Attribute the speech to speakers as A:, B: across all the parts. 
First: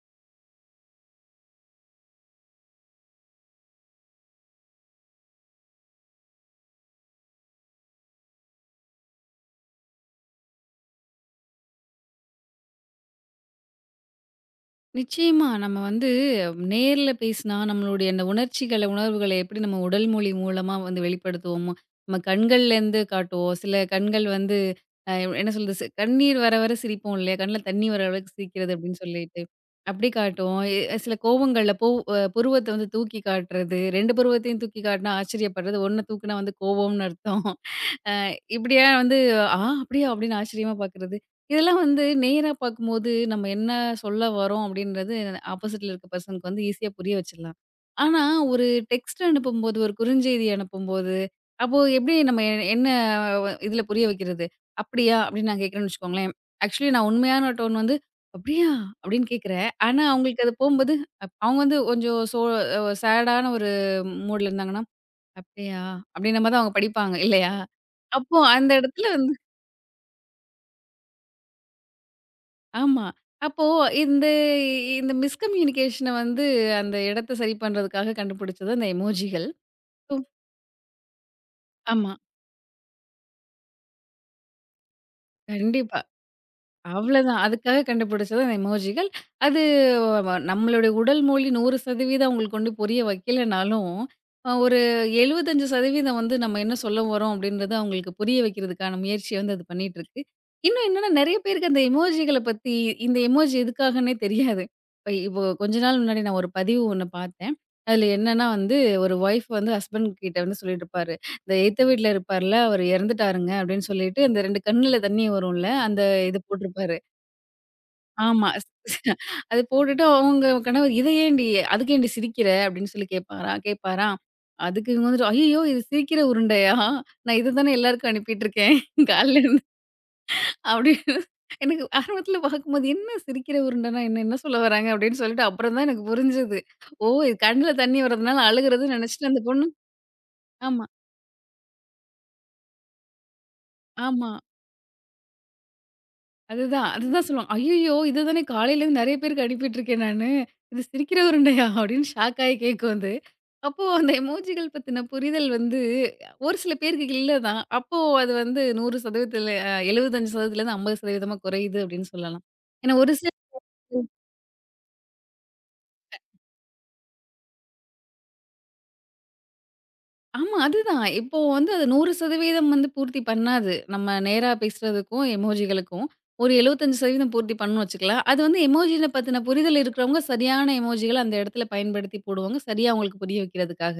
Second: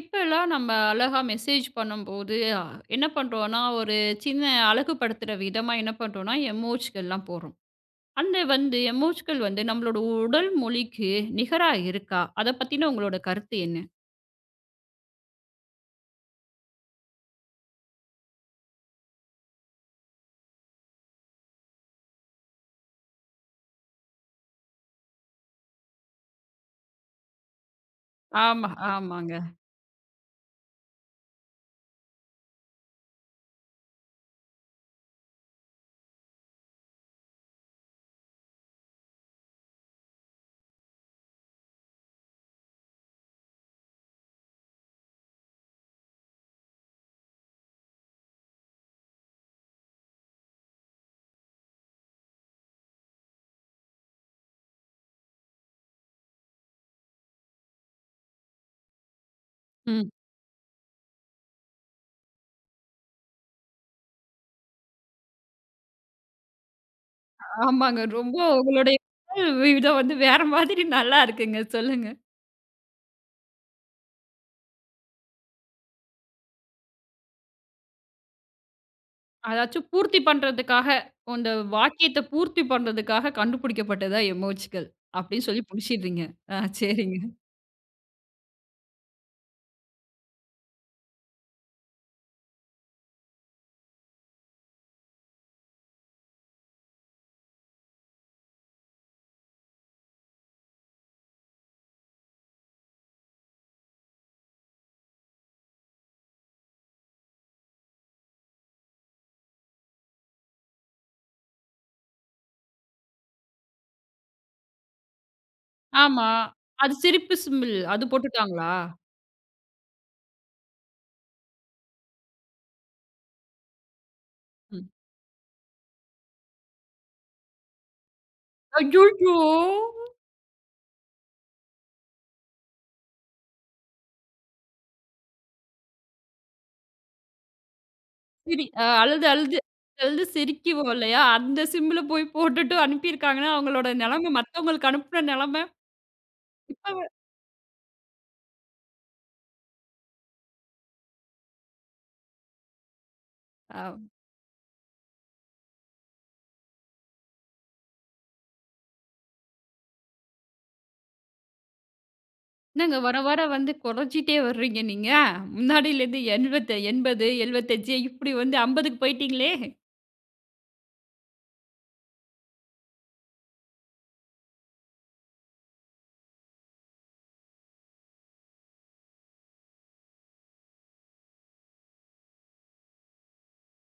A: இப்பல்லாம் நம்ம அழகா மெசேஜ் பண்ணும்போது, என்ன பண்றோம்னா, ஒரு சின்ன அழகுபடுத்துற விதமா என்ன பண்றோம்னா, எமோஜ்கள்லாம் போடுறோம். அந்த வந்து எமோஜ்கள் வந்து நம்மளோட உடல் மொழிக்கு நிகரா இருக்கா? அத பத்தின உங்களோட கருத்து என்ன?
B: நிச்சயமா. நம்ம வந்து நேர்ல பேசினா, நம்மளுடைய அந்த உணர்ச்சிகள, உணர்வுகள எப்படி நம்ம உடல் மொழி மூலமா வந்து வெளிப்படுத்துவோமோ, நம்ம கண்கள்லேருந்து காட்டுவோம். சில கண்கள் வந்து அ என்ன சொல்றது? கண்ணீர் வர வர சிரிப்போம் இல்லையா? கண்ல தண்ணி வர அளவுக்கு
A: ஆமா,
B: சிரிக்கிறது அப்படின்னு சொல்லிட்டு,
A: ஆமாங்க.
B: அப்படி காட்டுவோம். சில கோவங்கள்ல போ அ புருவத்த வந்து தூக்கி காட்டுறது, 2 புருவத்தையும் தூக்கி காட்டினா ஆச்சரியப்படுறது, 1 தூக்குனா வந்து கோவம்னு அர்த்தம். அ இப்படியா வந்து, "ஆ அப்படியா?" அப்படின்னு ஆச்சரியமா பார்க்குறது. இதெல்லாம் வந்து நேரா பார்க்கும்போது, நம்ம என்ன சொல்ல வரோம் அப்படின்றது ஆப்போசிட்ல இருக்க பெர்சனுக்கு வந்து ஈஸியா புரிய வச்சிடலாம். ஆனா, ஒரு டெக்ஸ்ட் அனுப்பும்போது, ஒரு குறுஞ்செய்தி அனுப்பும்போது, அப்போ எப்படி நம்ம என்ன இதுல புரிய வைக்கிறது? "அப்படியா?" அப்படின்னு நான் கேட்கிறேன்னு வச்சுக்கோங்களேன். ஆக்சுவலி நான் உண்மையான டோன் வந்து, "அப்படியா?" அப்படின்னு கேட்கிறேன். ஆனா,
A: ம்.
B: அவங்களுக்கு அது போகும்போது, அவங்க வந்து கொஞ்சம் சோ அ சேடான ஒரு மூட்ல இருந்தாங்கன்னா அப்படியா! அப்படின்னும் போது அவங்க படிப்பாங்க இல்லையா?
A: ஆமாங்க.
B: அப்போ
A: ரொம்ப
B: அந்த
A: உங்களுடைய
B: இடத்துல வந்து
A: உடல் விதம் வந்து வேற மாதிரி நல்லா இருக்குங்க. சொல்லுங்க.
B: ஆமா. அப்போ இந்த இந்த மிஸ்கம்யூனிகேஷன வந்து அந்த இடத்த சரி பண்றதுக்காக கண்டுபிடிச்சது அந்த எமோஜிகள்.
A: அதாச்சும் பூர்த்தி பண்றதுக்காக, அந்த
B: ஆமா.
A: வாக்கியத்த பூர்த்தி பண்றதுக்காக கண்டுபிடிக்கப்பட்டதா எமோஜ்கள். அப்படின்னு சொல்லி
B: கண்டிப்பா.
A: புடிச்சிடுறீங்க. ஆ சரிங்க.
B: அவ்வளதான். அதுக்காக கண்டுபிடிச்சது அந்த எமோஜிகள். அது நம்மளுடைய உடல் மொழி 100% அவங்களுக்கு கொண்டு புரிய வைக்கலனாலும், ஒரு 75% வந்து நம்ம என்ன சொல்ல வரோம் அப்படின்றத அவங்களுக்கு புரிய வைக்கிறதுக்கான முயற்சிய வந்து அது பண்ணிட்டுருக்கு. இன்னும் என்னன்னா நெறைய பேருக்கு அந்த எமோஜிகள பத்தி இந்த எமோஜி எதுக்காகன்னே தெரியாது. இப்போ கொஞ்ச நாள் முன்னாடி நான் ஒரு பதிவு ஒண்ணு பார்த்தேன். அதுல என்னன்னா வந்து ஒரு ஒய்ஃப் வந்து ஹஸ்பண்ட் கிட்ட வந்து சொல்லிட்டுருப்பாரு. இந்த எய்த்த வீட்ல இருப்பார்ல, அவரு இறந்துட்டாருங்க அப்படின்னு சொல்லிட்டு, அந்த 2 கண்ணுல தண்ணி வரும்ல, அந்த
A: ஆமா.
B: இது
A: அது
B: போட்டிருப்பாரு.
A: சிரிப்பு சிம்பிள். அது
B: ஆமா.
A: போட்டுட்டாங்களா?
B: அது போட்டுட்டு அவங்க கணவர், "இத ஏன்டி? அதுக்கு ஏன்டி சிரிக்கிற?" அப்படின்னு சொல்லி கேட்பாரா கேட்பாராம்.
A: ம்.
B: அதுக்கு இவங்க வந்துட்டு, "ஐயய்யோ! இது சிரிக்கிற உருண்டையா? நான் இத தானே எல்லாருக்கும் அனுப்பிட்டுருக்கேன்
A: அய்யய்யோ!
B: காலைல இருந்து" அப்படின்னு எனக்கு ஆரம்பத்துல பார்க்கும்போது, "என்ன சிரிக்கிற உருண்டைன்னா என்ன? என்ன சொல்ல வராங்க?" அப்படின்னு சொல்லிட்டு அப்புறம் தான் எனக்கு புரிஞ்சது. ஓ! இது கண்ணுல தண்ணி வர்றதுனால
A: சிரி அ
B: அழுகுறதுன்னு
A: அழுது,
B: நினைச்சுட்டு அந்த
A: அழுது,
B: பொண்ணு
A: அழுது
B: ஆமா,
A: சிரிக்குவோம் இல்லையா? அந்த சிம்பிள போய் போட்டுட்டு அனுப்பியிருக்காங்கன்னா, அவங்களோட
B: ஆமா.
A: நெலம மத்தவங்களுக்கு அனுப்புன நெலம.
B: அதுதான்,
A: இப்ப வ
B: அதுதான் சொல்லுவாங்க. "ஐயய்யோ! இத தானே காலையிலேருந்து நெறைய பேருக்கு அனுப்பிட்டு இருக்கேன் நானு. இது சிரிக்கிற உருண்டையா?" அப்படின்னு ஷாக் ஆயி கேக்கும் அது. அப்போ
A: அ
B: அந்த எமோஜிகள் பத்தின புரிதல் வந்து ஒரு சில பேருக்கு இல்ல தான். அப்போ அது வந்து 100% அ 75%லேருந்து 50%மா குறையுது அப்படின்னு சொல்லலாம். ஏன்னா
A: என்னங்க
B: ஒரு
A: வர, வர வந்து கொறஞ்சிட்டே வர்றீங்க நீங்க. முன்னாடியிலேருந்து 80 80, 75 இப்படி வந்து 50க்கு போயிட்டீங்களே.
B: ஆமா. அதுதான். இப்போ வந்து அது 100% வந்து பூர்த்தி பண்ணாது. நம்ம நேரா பேசுறதுக்கும், எமோஜிகளுக்கும் ஒரு 75% பூர்த்தி பண்ணும்னு வச்சுக்கலாம். அது வந்து எமோஜின பத்தின புரிதல் இருக்கிறவங்க சரியான எமோஜிகள அந்த இடத்துல பயன்படுத்தி போடுவாங்க. சரியா அவங்களுக்கு புரிய வைக்கிறதுக்காக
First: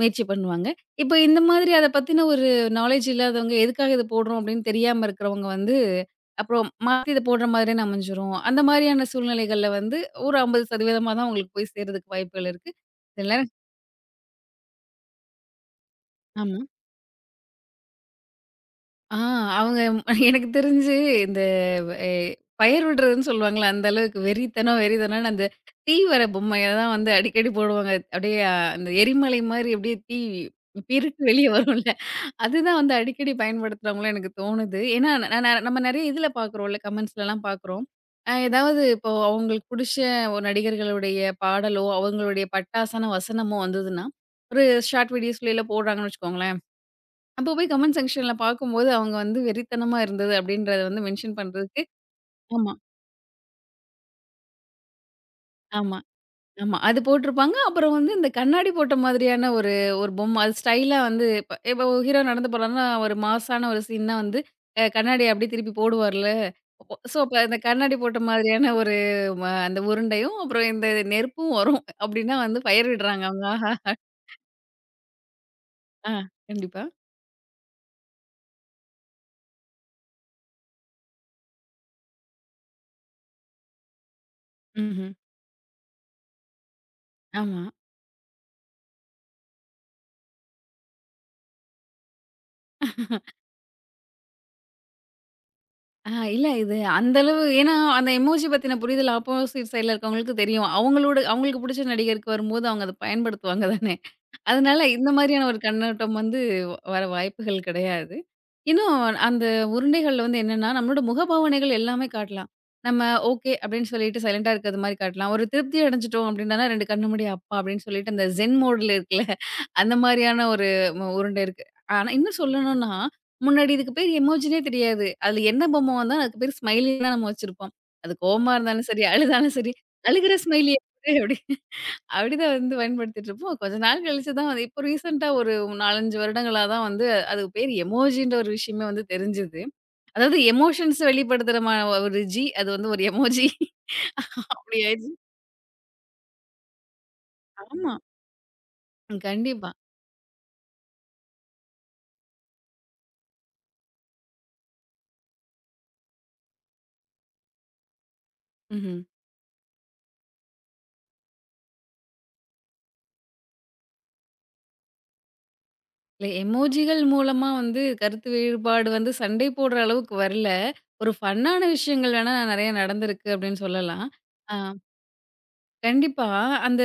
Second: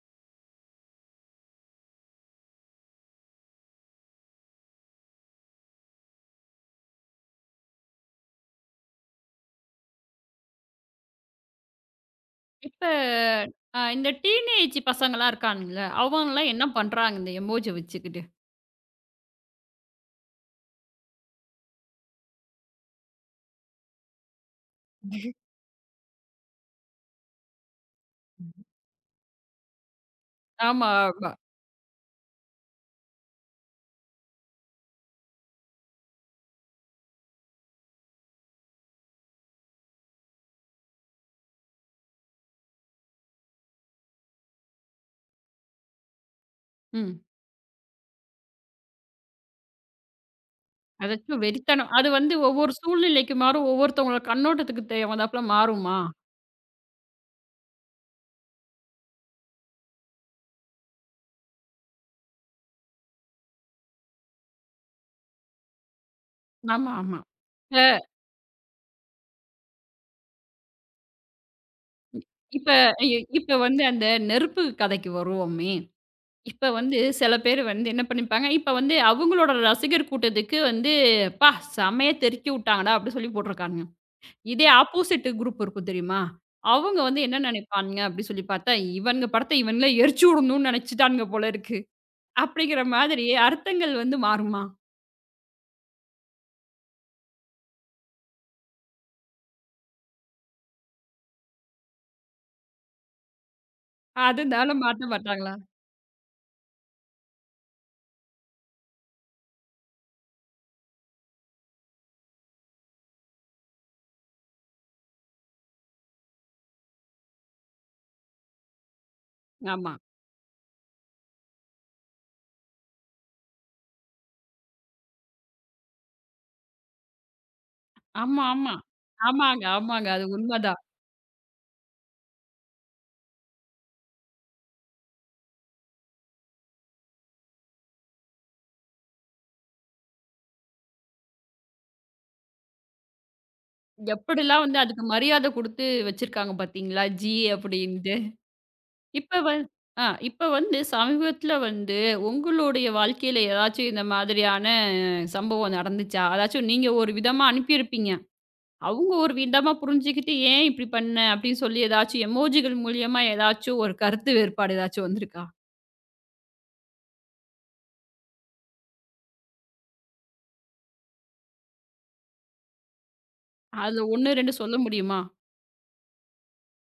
B: முயற்சி பண்ணுவாங்க. இப்போ இந்த மாதிரி அத பத்தின ஒரு நாலேட்ஜ் இல்லாதவங்க, எதுக்காக இது போடுறோம் அப்படின்னு தெரியாம இருக்கிறவங்க வந்து, அப்புறம் மாத்தி இத போடுற மாதிரின்னு அமைஞ்சிரும். அந்த மாரியான சூழ்நிலைகள்ல வந்து ஒரு 50%மா தான் உங்களுக்கு போய் சேர்றதுக்கு வாய்ப்புகள் இருக்கு.
A: இப்ப
B: சில நேரம்
A: இந்த டீனேஜ் பசங்கலாம் இருக்கானுங்கல்ல, அவங்கலாம்
B: ஆமா.
A: என்ன பண்றாங்க இந்த எமோஜி வச்சுக்கிட்டு?
B: ஆ அவங்க எனக்கு தெரிஞ்சு இந்த எ பயிர் விடுறதுன்னு சொல்லுவாங்கல்ல, அந்த அளவுக்கு வெறித்தனம் வெறித்தனம்னு அந்த தீ வர பொம்மைய தான் வந்து அடிக்கடி போடுவாங்க. அப்படியே அ, அந்த எரிமலை மாரி அப்படியே தீ
A: ஆமா,
B: பிருட்டு
A: ஆமா.
B: வெளிய வரும்ல, அதுதான் வந்து அடிக்கடி பயன்படுத்துறாங்களோ எனக்கு தோணுது. ஏன்னா நான் நான் நம்ம நெறைய இதுல பார்க்குறோம்ல கமெண்ட்ஸ்லலாம் பார்க்குறோம். ஏதாவது இப்போ அவங்களுக்கு புடிச்ச ஒரு நடிகர்களுடைய பாடலோ, அவங்களுடைய பட்டாசான வசனமோ வந்ததுன்னா, ஒரு ஷார்ட் வீடியோஸ்லலாம் போடுறாங்கன்னு வச்சுக்கோங்களேன்.
A: ம்.
B: அப்போ போய் கமெண்ட் செக்ஷன்ல பார்க்கும்போது, அவங்க வந்து வெறித்தனமா இருந்தது அப்படின்றத வந்து மென்ஷன்
A: அதாச்சும்
B: பண்றதுக்கு
A: வெறித்தனம். அது வந்து
B: ஆமா,
A: ஒவ்வொரு சூழ்நிலைக்கு மாறும். ஒவ்வொருத்தவங்களோட கண்ணோட்டத்துக்கு தகுந்தாப்புல
B: ஆமா,
A: மாறுமா?
B: ஆமா. அது போட்டிருப்பாங்க. அப்புறம் வந்து இந்த கண்ணாடி போட்ட மாதிரியான ஒரு ஒரு பொம்மை. அது ஸ்டைலா வந்து இப்ப இப்ப ஹீரோ நடந்து போறாருன்னா, ஒரு மாஸான ஒரு சீன்னா வந்து கண்ணாடிய அப்படியே திருப்பி போடுவார்ல.
A: ஆமா,
B: அப்போ ஸோ
A: ஆமா.
B: அப்ப அந்த கண்ணாடி
A: இப்ப
B: போட்ட மாதிரியான ஒரு அந்த உருண்டையும், அப்புறம் இந்த நெருப்பும் வரும். அப்படின்னா வந்து
A: இப்ப
B: ஃபயர்
A: இ
B: விடுறாங்க அவங்க.
A: இப்ப வந்து
B: ஆஹா!
A: அந்த நெருப்பு கதைக்கு வருவோமே.
B: ஆ.
A: இப்ப
B: கண்டிப்பா.
A: வந்து சில பேர் வந்து என்ன பண்ணிப்பாங்க, இப்ப வந்து அவங்களோட ரசிகர் கூட்டத்துக்கு வந்து, "அப்பா! செமையா தெருக்கி விட்டாங்கடா!" அப்படி சொல்லி போட்டிருக்கானுங்க. இதே
B: ம்ஹ்ம்.
A: ஆப்போசிட் குரூப் இருக்கும் தெரியுமா? அவங்க வந்து என்ன
B: ஆமா.
A: நினைப்பானுங்க அப்படி சொல்லி பார்த்தா, "இவனுங்க படத்த இவனுங்களே எரிச்சு விடணும்னு நினைச்சுட்டானுங்க போல இருக்கு." அப்படிங்கிற மாதிரி அர்த்தங்கள் வந்து மாறுமா?
B: இல்ல இது அந்த அளவு ஏன்னா, அந்த எமோஜி பத்தின புரிதல் ஆப்போசிட் சைட்ல இருக்கவங்களுக்கு தெரியும். அவங்களோட அவங்களுக்கு புடிச்ச நடிகருக்கு வரும்போது அவங்க அத பயன்படுத்துவாங்க தானே!
A: அதனால
B: அதனால
A: மாத்த
B: இந்த மாதிரியான
A: மாட்டாங்களா?
B: ஒரு கண்ணோட்டம் வந்து வர வாய்ப்புகள் கிடையாது. இன்னும் அந்த உருண்டைகள்ல வந்து என்னன்னா, நம்மளோட முகபாவனைகள் எல்லாமே காட்டலாம். நம்ம ஓகே அப்படின்னு சொல்லிட்டு சைலன்ட்டா இருக்கிறது மாரி காட்டலாம். ஒரு திருப்தி அடைஞ்சுட்டோம் அப்படின்னா 2 கண்ண மூடி அப்பா அப்படின்னு சொல்லிட்டு அந்த ஜென் மோடுல இருக்குல்ல, அந்த
A: ஆமா.
B: மாரியான ஒரு உருண்டை இருக்கு. ஆனா இன்னும் சொல்லணும்னா, முன்னாடி இதுக்கு பேர் எமோஜினே தெரியாது. அதுல என்ன பொம்மை வந்தாலும் அதுக்கு பேர் ஸ்மைலி தான் நம்ம வச்சிருப்போம். அது
A: ஆமா,
B: கோவமா
A: ஆமா.
B: இருந்தாலும் சரி, அழுதாலும்
A: ஆமாங்க,
B: சரி,
A: ஆமாங்க. அது
B: "அழுகிற ஸ்மைலி"
A: உண்மதான்.
B: அப்படி அப்படிதான் வந்து பயன்படுத்திட்டுருப்போம். கொஞ்ச நாள் கழிச்சு தான் வந்து இப்போ ரீசென்ட்டா ஒரு 4, 5 வருடங்களா தான் வந்து அது பேரு எமோஜின்ற ஒரு விஷயமே வந்து தெரிஞ்சது. அதாவது எமோஷன்ஸ் வெளிப்படுத்துற ஒரு அது வந்து ஒரு எமோஜி
A: எப்படிலாம்
B: அப்படி
A: வந்து அதுக்கு
B: ஆயிடுச்சு.
A: மரியாதை குடுத்து வச்சிருக்காங்க பார்த்தீங்களா? ஜி
B: ஆமா.
A: அப்படின்ட்டு. இப்ப வந்
B: கண்டிப்பா.
A: ஆ இப்ப வந்து சமீபத்தில வந்து உங்களுடைய வாழ்க்கையில ஏதாச்சும் இந்த மாதிரியான சம்பவம் நடந்துச்சா? அதாச்சும் நீங்க ஒரு விதமா அனுப்பியிருப்பீங்க.
B: ம்ஹ்ம்.
A: அவங்க ஒரு விதமா புரிஞ்சுக்கிட்டு, "ஏன் இப்படி பண்ண?" அப்படின்னு சொல்லி ஏதாச்சும் எமோஜிகள் மூலியமா ஏதாச்சும் ஒரு கருத்து வேறுபாடு ஏதாச்சும் வந்திருக்கா?
B: இல்ல எமோஜிகள் மூலமா வந்து கருத்து வேறுபாடு வந்து சண்டை போடுற அளவுக்கு வரல. ஒரு ஃபன்னான விஷயங்கள் வேணா நெறைய நடந்திருக்கு அப்படின்னு
A: அதுல
B: சொல்லலாம்.
A: 1, 2
B: ஆ
A: சொல்ல முடியுமா?
B: கண்டிப்பா. அந்த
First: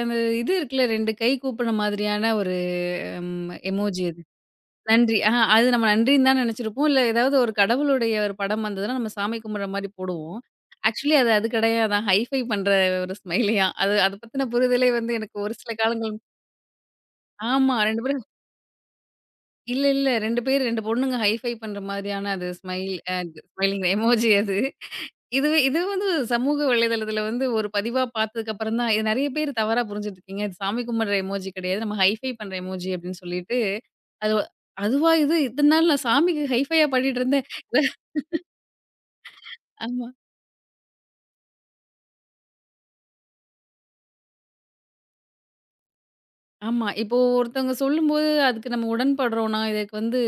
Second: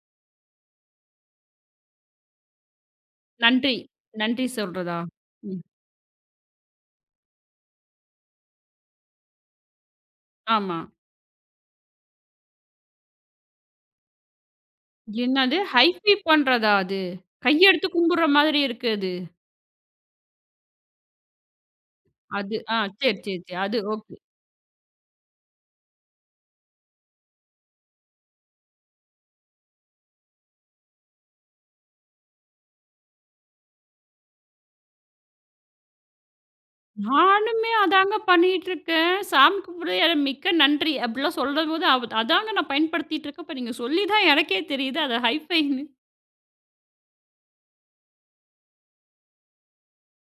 B: அந்த இது இருக்குல்ல 2 கை கூப்புன மாதிரியான ஒரு
A: நன்றி.
B: எமோஜி அது.
A: நன்றி சொல்றதா?
B: நன்றி. ஆஹா
A: ம்.
B: அது நம்ம நன்றின்னு தான் நெனச்சிருப்போம். இல்ல ஏதாவது ஒரு கடவுளுடைய ஒரு படம் வந்ததுன்னா, நம்ம சாமி கும்பிடுற மாரி போடுவோம்.
A: ஆமா.
B: ஆக்சுவலி அது அது கிடையாதாம். ஹைஃபை பண்ற ஒரு ஸ்மைலியாம். அது அத பத்தின புரிதலே வந்து எனக்கு ஒரு
A: என்னது?
B: சில காலங்கள்
A: ஹைஃபை பண்றதா அது?
B: ஆமா
A: கையெடுத்து
B: 2 பேரும்
A: கும்பிடுற மாதிரி இருக்கு அது.
B: இல்ல, இல்ல 2 பேர் 2 பொண்ணுங்க ஹைஃபை பண்ற மாதிரியான அது
A: அது ஆ
B: ஸ்மைல் அ
A: சரி, சரி, சரி. அது
B: ஸ்மைலிங்
A: ஓகே.
B: எமோஜி அது. இதுவே இது வந்து சமூக வலைதளத்தில வந்து ஒரு பதிவா பார்த்ததுக்கப்புறம் தான், இது நெறைய பேர் தவறா புரிஞ்சுட்டுருக்கீங்க. இது சாமி கும்பிடுற எமோஜி கிடையாது. நம்ம ஹைஃபை பண்ற எமோஜி அப்படின்னு சொல்லிட்டு, அது அதுவா இது இத்தன நாள் நான் சாமிக்கு ஹைஃபையா பாடிட்டு இருந்தேன்.
A: நானுமே அதாங்க பண்ணிட்டுருக்கேன். சாமி
B: ஆமா.
A: கும்பிட மிக்க நன்றி அப்படிலாம் சொல்லும்போது அவ் அதாங்க நான் பயன்படுத்திட்டு இருக்கேன். இப்ப நீங்க சொல்லி தான் எனக்கே தெரியுது அது ஹைஃபைன்னு.
B: ஆமா. இப்போ ஒருத்தவங்க சொல்லும்போது அதுக்கு நம்ம உடன்படுறோம்னா, இதுக்கு வந்து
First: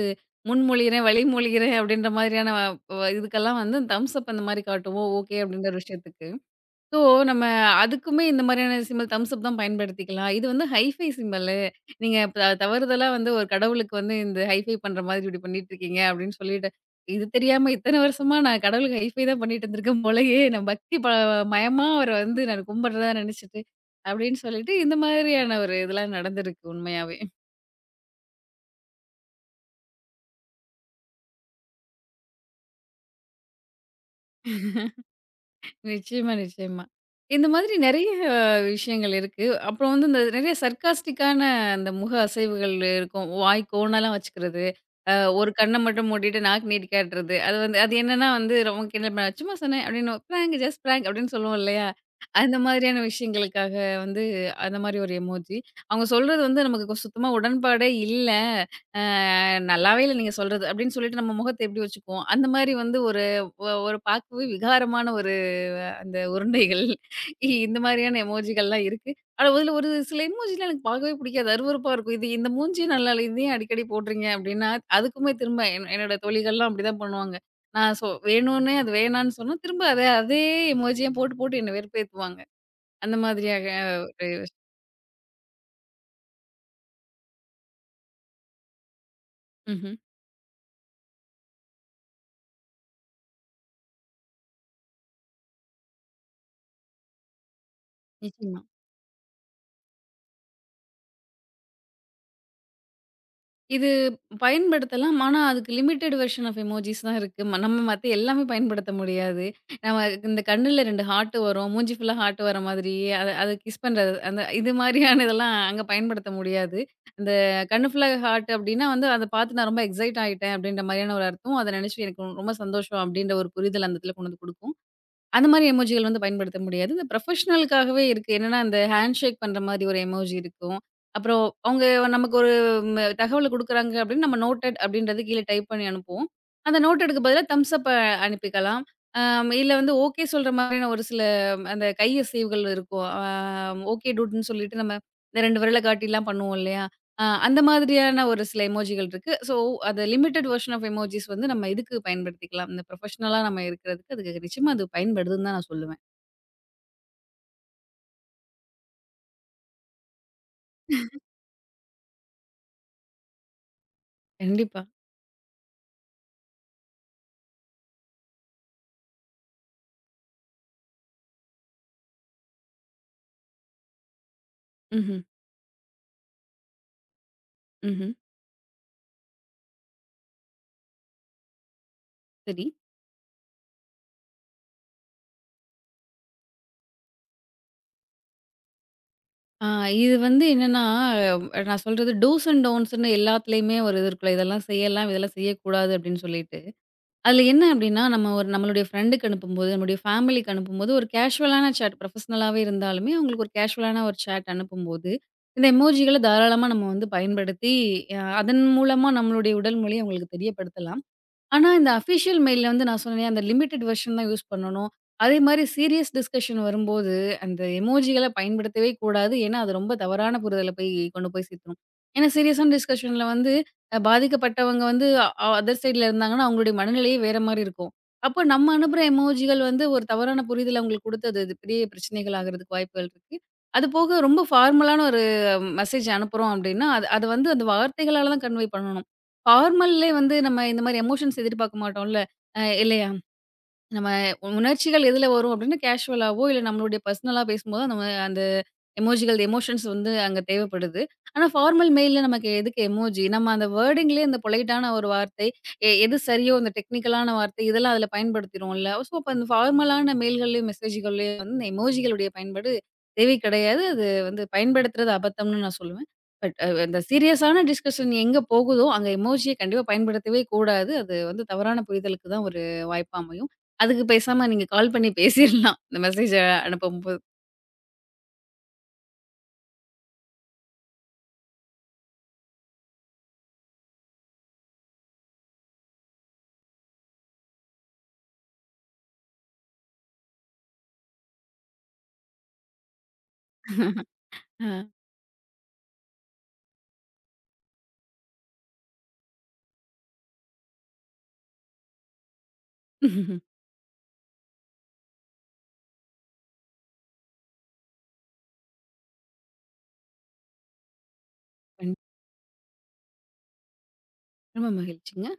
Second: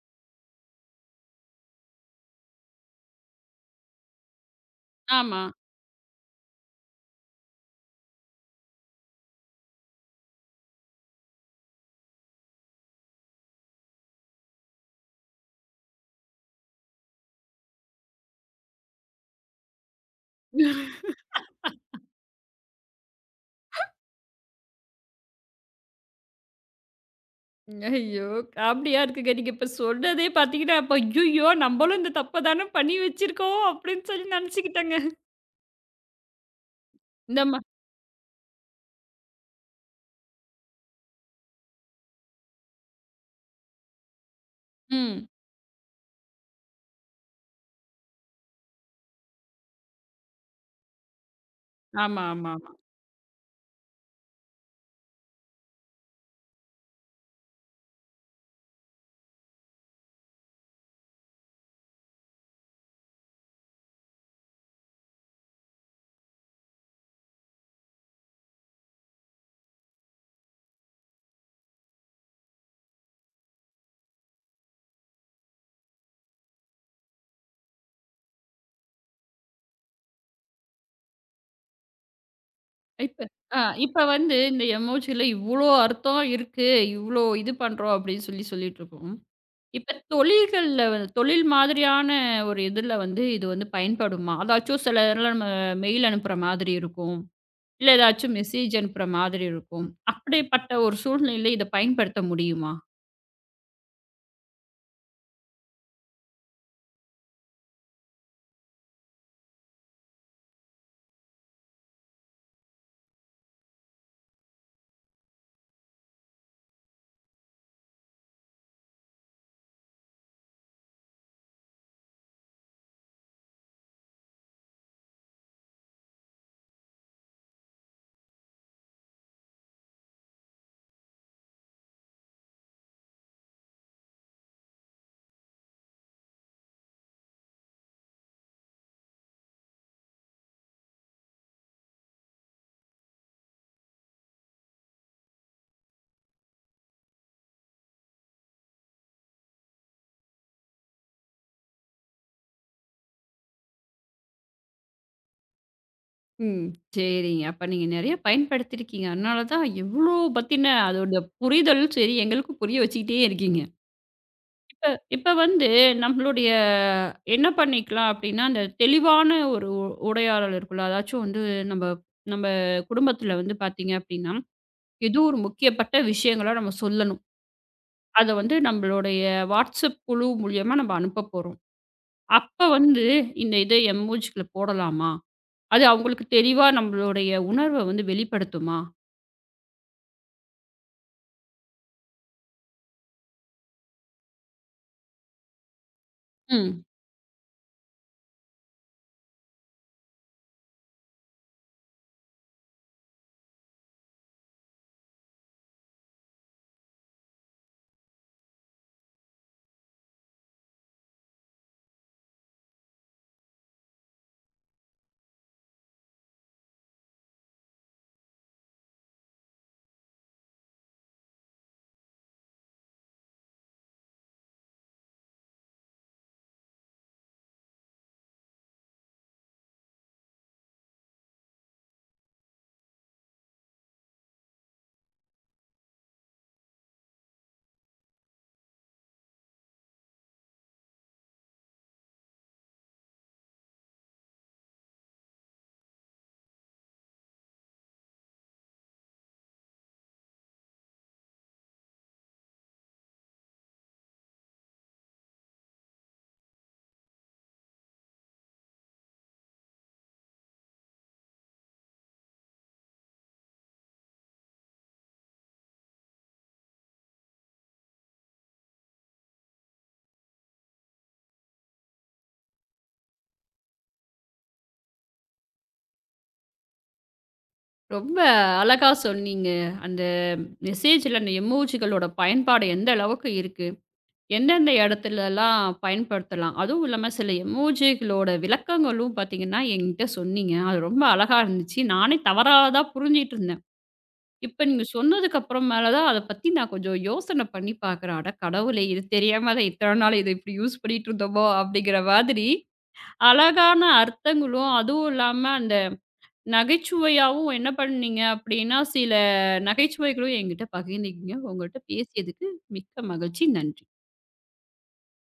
B: முன்மொழிகிறேன், வழிமொழிகிறேன் அப்படின்ற மாதிரியான வ வ- இதுக்கெல்லாம் வந்து தம்ஸ் அப் அந்த மாரி காட்டுவோம். ஓகே
A: ஆமா.
B: அப்படின்ற ஒரு விஷயத்துக்கு. ஸோ, நம்ம அதுக்குமே இந்த மாதிரியான சிம்பல் தம்ஸ் அப் தான் பயன்படுத்திக்கலாம். இது வந்து ஹைஃபை சிம்பலு. நீங்க தவறுதலா வந்து ஒரு கடவுளுக்கு வந்து இந்த ஹைஃபை பண்ற மாதிரி இப்படி பண்ணிட்டுருக்கீங்க அப்படின்னு சொல்லிட்டு, இது தெரியாம இத்தன வருஷமா நான் கடவுளுக்கு ஹைஃபை தான் பண்ணிட்டு இருந்திருக்கேன் போலயே. நான் பக்தி ப மயமா அவர வந்து நான் கும்பிடுறதா நினைச்சுட்டு, அப்படின்னு சொல்லிட்டு இந்த மாதிரியான ஒரு இதெல்லாம் நடந்திருக்கு உண்மையாவே.
A: ஐயோ! காமெடியா இருக்குங்க. நீங்க இப்ப சொன்னதே பார்த்தீங்கன்னா, அப்ப ஐய்யயோ! நம்மளும் இந்த தப்ப தானே பண்ணி வச்சிருக்கோம் அப்படின்னு சொல்லி நினைச்சுக்கிட்டேங்க.
B: நிச்சயமா, நிச்சயமா.
A: இந்த
B: இந்த
A: மா
B: மாதிரி நெறைய விஷயங்கள் இருக்கு. அப்புறம் வந்து இந்த நெறைய சர்க்காஸ்டிக்கான அந்த முக அசைவுகள் இருக்கும். வாய் கோணலாம் வச்சுக்கிறது. அ
A: ம்.
B: ஒரு கண்ண மட்டும் மூடிட்டு நாக்கு நீட்டி காட்டுறது. அது வந்து அது என்னன்னா வந்து ரொம்ப கிண்டல் பண்ண சும்மா சொன்னேன் அப்படின்னு பிராங்க் ஜஸ்ட் பிராங்க் அப்படின்னு சொல்லுவோம் இல்லையா?
A: ஆமா, ஆமா,
B: அந்த
A: ஆமா.
B: மாதிரியான விஷயங்களுக்காக வந்து அந்த மாதிரி ஒரு எமோஜி. அவங்க சொல்றது வந்து நமக்கு சுத்தமா உடன்பாடே இல்ல. அ நல்லாவே இல்ல நீங்க சொல்றது அப்படின்னு சொல்லிட்டு நம்ம முகத்த எப்படி வச்சுக்குவோம்? அந்த மாதிரி வந்து ஒரு ஒரு பார்க்கவே விகாரமான ஒரு அந்த உருண்டைகள் இந்த மாதிரியான எமோஜிகள்லாம் இருக்கு. ஆனா அதில ஒரு சில எமோஜிலாம் எனக்கு பார்க்கவே பிடிக்காது. அருவருப்பா இருக்கும். இது இந்த மூஞ்சியே நல்லா இல்ல. இது ஏன் அடிக்கடி போடுறீங்க அப்டின்னா, அதுக்குமே திரும்ப என்னோட தோழிகள்லாம் அப்படிதான் பண்ணுவாங்க. நான் வேணுன்னே அது வேணான்னு சொன்னா, திரும்ப அதே அதே எமோஜிய போட்டு போட்டு என்ன வெறுப்பேத்துவாங்க. அந்த
A: இப்ப ஆ
B: மாதிரியாக
A: இப்ப
B: ஒரு
A: வந்து
B: விஷயம்.
A: இந்த எமோஜில இவ்ளோ அர்த்தம் இருக்கு. இவ்ளோ இது பண்றோம் அப்டின்னு சொல்லி சொல்லிட்டுருக்கோம்.
B: ம்ஹ்ம்.
A: இப்ப தொழில்கள்ல வந்து தொழில் மாதிரியான ஒரு இதுல வந்து இது வந்து பயன்படுமா? அதாச்சும் சில இதுல நம்ம மெயில் அனுப்புற மாதிரி இருக்கும். இல்ல ஏதாச்சும்
B: நிச்சயமா.
A: மெசேஜ் அனுப்புற மாதிரி இருக்கும். அப்படிப்பட்ட ஒரு சூழ்நிலையில இத பயன்படுத்த முடியுமா?
B: இது பயன்படுத்தலாம். ஆனா, அதுக்கு லிமிட்டட் வெர்ஷன் ஆஃப் எமோஜிஸ் தான் இருக்கு. நம்ம மத்த எல்லாமே பயன்படுத்த முடியாது. நம்ம இந்த கண்ணுல 2 ஹார்ட் வரும். மூஞ்சி ஃபுல்லா ஹார்ட் வர மாதிரி, அத அத கிஸ் பண்றது. அந்த இது மாரியான இதெல்லாம் அங்க பயன்படுத்த முடியாது. அந்த கண்ணு ஃபுல்லா ஹார்ட் அப்டின்னா வந்து, அத பார்த்து நான் ரொம்ப எக்ஸைட் ஆயிட்டேன் அப்டின்ற மாரியான ஒரு அர்த்தம். அத நெனச்சு எனக்கு ரொம்ப சந்தோஷம் அப்டின்ற ஒரு புரிதல் அந்த இடத்துல கொண்டு வந்து குடுக்கும். அந்த மாரி எமோஜிகள் வந்து பயன்படுத்த முடியாது. இந்த ப்ரொஃபஷ்னலுக்காகவே இருக்கு. என்னன்னா, அந்த ஹேண்ட் ஷேக் பண்ற மாரி ஒரு எமோஜி இருக்கும். அப்புறம் அவங்க நமக்கு ஒரு தகவல குடுக்குறாங்க அப்டின்னு நம்ம நோட்டட் அப்டின்றது கீழ டைப் பண்ணி அனுப்புவோம். அந்த நோட்டடுக்கு பதிலா தம்ஸ் அப் அனுப்பிக்கலாம். இல்ல வந்து ஓகே சொல்ற மாரியான ஒரு சில அந்த கை அசைவுகள் இருக்கும். ஓகே டூட்ன்னு சொல்லிட்டு நம்ம இந்த 2 விரல காட்டிலாம் பண்ணுவோம் இல்லையா? அ அந்த மாதிரியான ஒரு சில எமோஜிகள் இருக்கு. ஸோ அந்த லிமிட்டட் வெர்ஷன் ஆஃப் எமோஜிஸ் வந்து நம்ம இதுக்கு பயன்படுத்திக்கலாம். இந்த ப்ரொஃபஷனலா நம்ம இருக்கிறதுக்கு அதுக்கு நிச்சயமா அது பயன்படுதுன்னு தான் நான் சொல்லுவேன்.
A: ம். சரிங்க. அப்ப நீங்க நெறைய பயன்படுத்தியிருக்கீங்க. அதனால தான் எவ்ளோ பத்தின அதோட புரிதல் சரி எங்களுக்கும் புரிய வச்சுக்கிட்டே இருக்கீங்க.
B: கண்டிப்பா.
A: இப்ப இப்ப வந்து நம்மளுடைய என்ன பண்ணிக்கலாம் அப்படின்னா, அந்த தெளிவான ஒரு உரையாடல் இருக்குல்ல. அதாச்சும் வந்து நம்ப நம்ப குடும்பத்தில வந்து பார்த்தீங்க அப்படின்னா, ஏதோ
B: ம்ஹ்ம்.
A: ஒரு முக்கியப்பட்ட விஷயங்கள நம்ம சொல்லணும்.
B: ம்ஹ்ம்.
A: அத வந்து நம்மளுடைய WhatsApp குழு மூலியமா நம்ம அனுப்ப போறோம்.
B: சரி.
A: அப்ப வந்து இத எமோஜிக்குள்ள போடலாமா? அது அவங்களுக்கு தெளிவா நம்மளுடைய உணர்வ வந்து வெளிப்படுத்துமா?
B: ஆ இது வந்து என்னன்னா, நான் சொல்றது டூஸ் அண்ட் டோன்ட்ஸ்ன்னு எல்லாத்துலயுமே ஒரு இது இருக்குல்ல. இதெல்லாம் செய்யலாம், இதெல்லாம் செய்யக்கூடாது அப்படின்னு சொல்லிட்டு.
A: ம்.
B: அதுல என்ன அப்படின்னா, நம்ம ஒரு நம்மளுடைய ஃப்ரெண்டுக்கு அனுப்பும்போது, நம்முடைய ஃபேமிலிக்கு அனுப்பும்போது ஒரு கேஷுவலான சேட் ப்ரொஃபஷனலாவே இருந்தாலுமே, அவங்களுக்கு ஒரு கேஷுவலான ஒரு சேட் அனுப்பும்போது, இந்த எமோஜிகள தாராளமா நம்ம வந்து பயன்படுத்தி, அதன் மூலமா நம்மளுடைய உடல் மொழிய அவங்களுக்கு தெரியப்படுத்தலாம். ஆனா, இந்த அஃபிஷியல் மெயில்ல வந்து நான் சொன்னேனே, அந்த லிமிட்டட் வெர்ஷன் தான் யூஸ் பண்ணணும். அதேமாரி சீரியஸ் டிஸ்கஷன் வரும்போது, அந்த எமோஜிகள பயன்படுத்தவே கூடாது. ஏன்னா, அது ரொம்ப தவறான புரிதல போய் கொண்டு போய் சேர்த்துரும். ஏன்னா, சீரியஸான டிஸ்கஷன்ல வந்து பாதிக்கப்பட்டவங்க வந்து அதர் சைட்ல இருந்தாங்கன்னா, அவங்களுடைய மனநிலையே வேறமாரி இருக்கும். அப்போ நம்ம அனுப்புற எமோஜிகள் வந்து ஒரு தவறான புரிதல அவங்களுக்கு கொடுத்து, அது அது பெரிய பிரச்சனைகள் ஆகுறதுக்கு வாய்ப்புகள் இருக்கு. அது போக ரொம்ப ஃபார்மலான ஒரு மெசேஜ் அனுப்புறோம் அப்பிடின்னா, அது அது வந்து அந்த வார்த்தைகளால தான் கன்வே பண்ணணும். ஃபார்மல்லே வந்து நம்ம இந்த மாரி எமோஷன்ஸ் எதிர்பார்க்க மாட்டோம்ல. இல்லையா? நம்ம உணர்ச்சிகள் எதுல வரும் அப்டின்னா, கேஷுவலாவோ இல்ல நம்மளுடைய பர்சனலா பேசும்போது நம்ம அந்த எமோஜிகள் எமோஷன்ஸ் வந்து அங்க தேவைப்படுது. ஆனா, ஃபார்மல் மெயில்ல நமக்கு எதுக்கு எமோஜி? நம்ம அந்த வேர்டிங்லயே அந்த பொலைட்டான ஒரு வார்த்தை, எது சரியோ அந்த டெக்னிக்கலான வார்த்தை இதெல்லாம் அதுல பயன்படுத்திருவோம்ல. ஸோ, அப்ப அந்த ஃபார்மலான மெயில்கள்லயும், மெசேஜ்கள்லயும் வந்து இந்த எமோஜிகளுடைய பயன்பாடு தேவை கிடையாது. அது வந்து பயன்படுத்துறது அபத்தம்னு நான் சொல்லுவேன். பட் இந்த சீரியஸான டிஸ்கஷன் எங்க போகுதோ, அங்க எமோஜிய கண்டிப்பா பயன்படுத்தவே கூடாது. அது வந்து தவறான புரிதலுக்கு தான் ஒரு வாய்ப்பா அமையும். அதுக்கு பேசாம நீங்க கால் பண்ணி பேசிர்லாம். இந்த மெசேஜ அனுப்பும்போது.
A: ரொம்ப அழகா சொன்னீங்க. அந்த மெசேஜ்ல அந்த எமோஜிகளோட பயன்பாடு எந்த அளவுக்கு இருக்கு? எந்தெந்த இடத்துலலாம் பயன்படுத்தலாம்? அதுவும் இல்லாம சில எமோஜிகளோட விளக்கங்களும் பார்த்தீங்கன்னா, என்கிட்ட சொன்னீங்க. அது ரொம்ப அழகா இருந்துச்சு. நானே தவறா தான் புரிஞ்சுட்டு இருந்தேன். இப்ப
B: ஆ.
A: நீங்க சொன்னதுக்கு அப்புறம் மேல தான் அத பத்தி நான் கொஞ்சம் யோசனை பண்ணி பார்க்குறேன். அட கடவுளே! இது தெரியாம தான் இத்தன நாள் இத இப்படி யூஸ் பண்ணிட்டு இருந்தோமோ! அப்படிங்கிற மாதிரி அழகான அர்த்தங்களும், அதுவும் இல்லாம அந்த நகைச்சுவையாவும் என்ன பண்ணீங்க அப்படின்னா, சில நகைச்சுவைகளும் என்கிட்ட பகிர்ந்தீங்க. உங்கள்ட்ட பேசியதுக்கு மிக்க மகிழ்ச்சி. நன்றி.
B: ரொம்ப மகிழ்ச்சிங்க.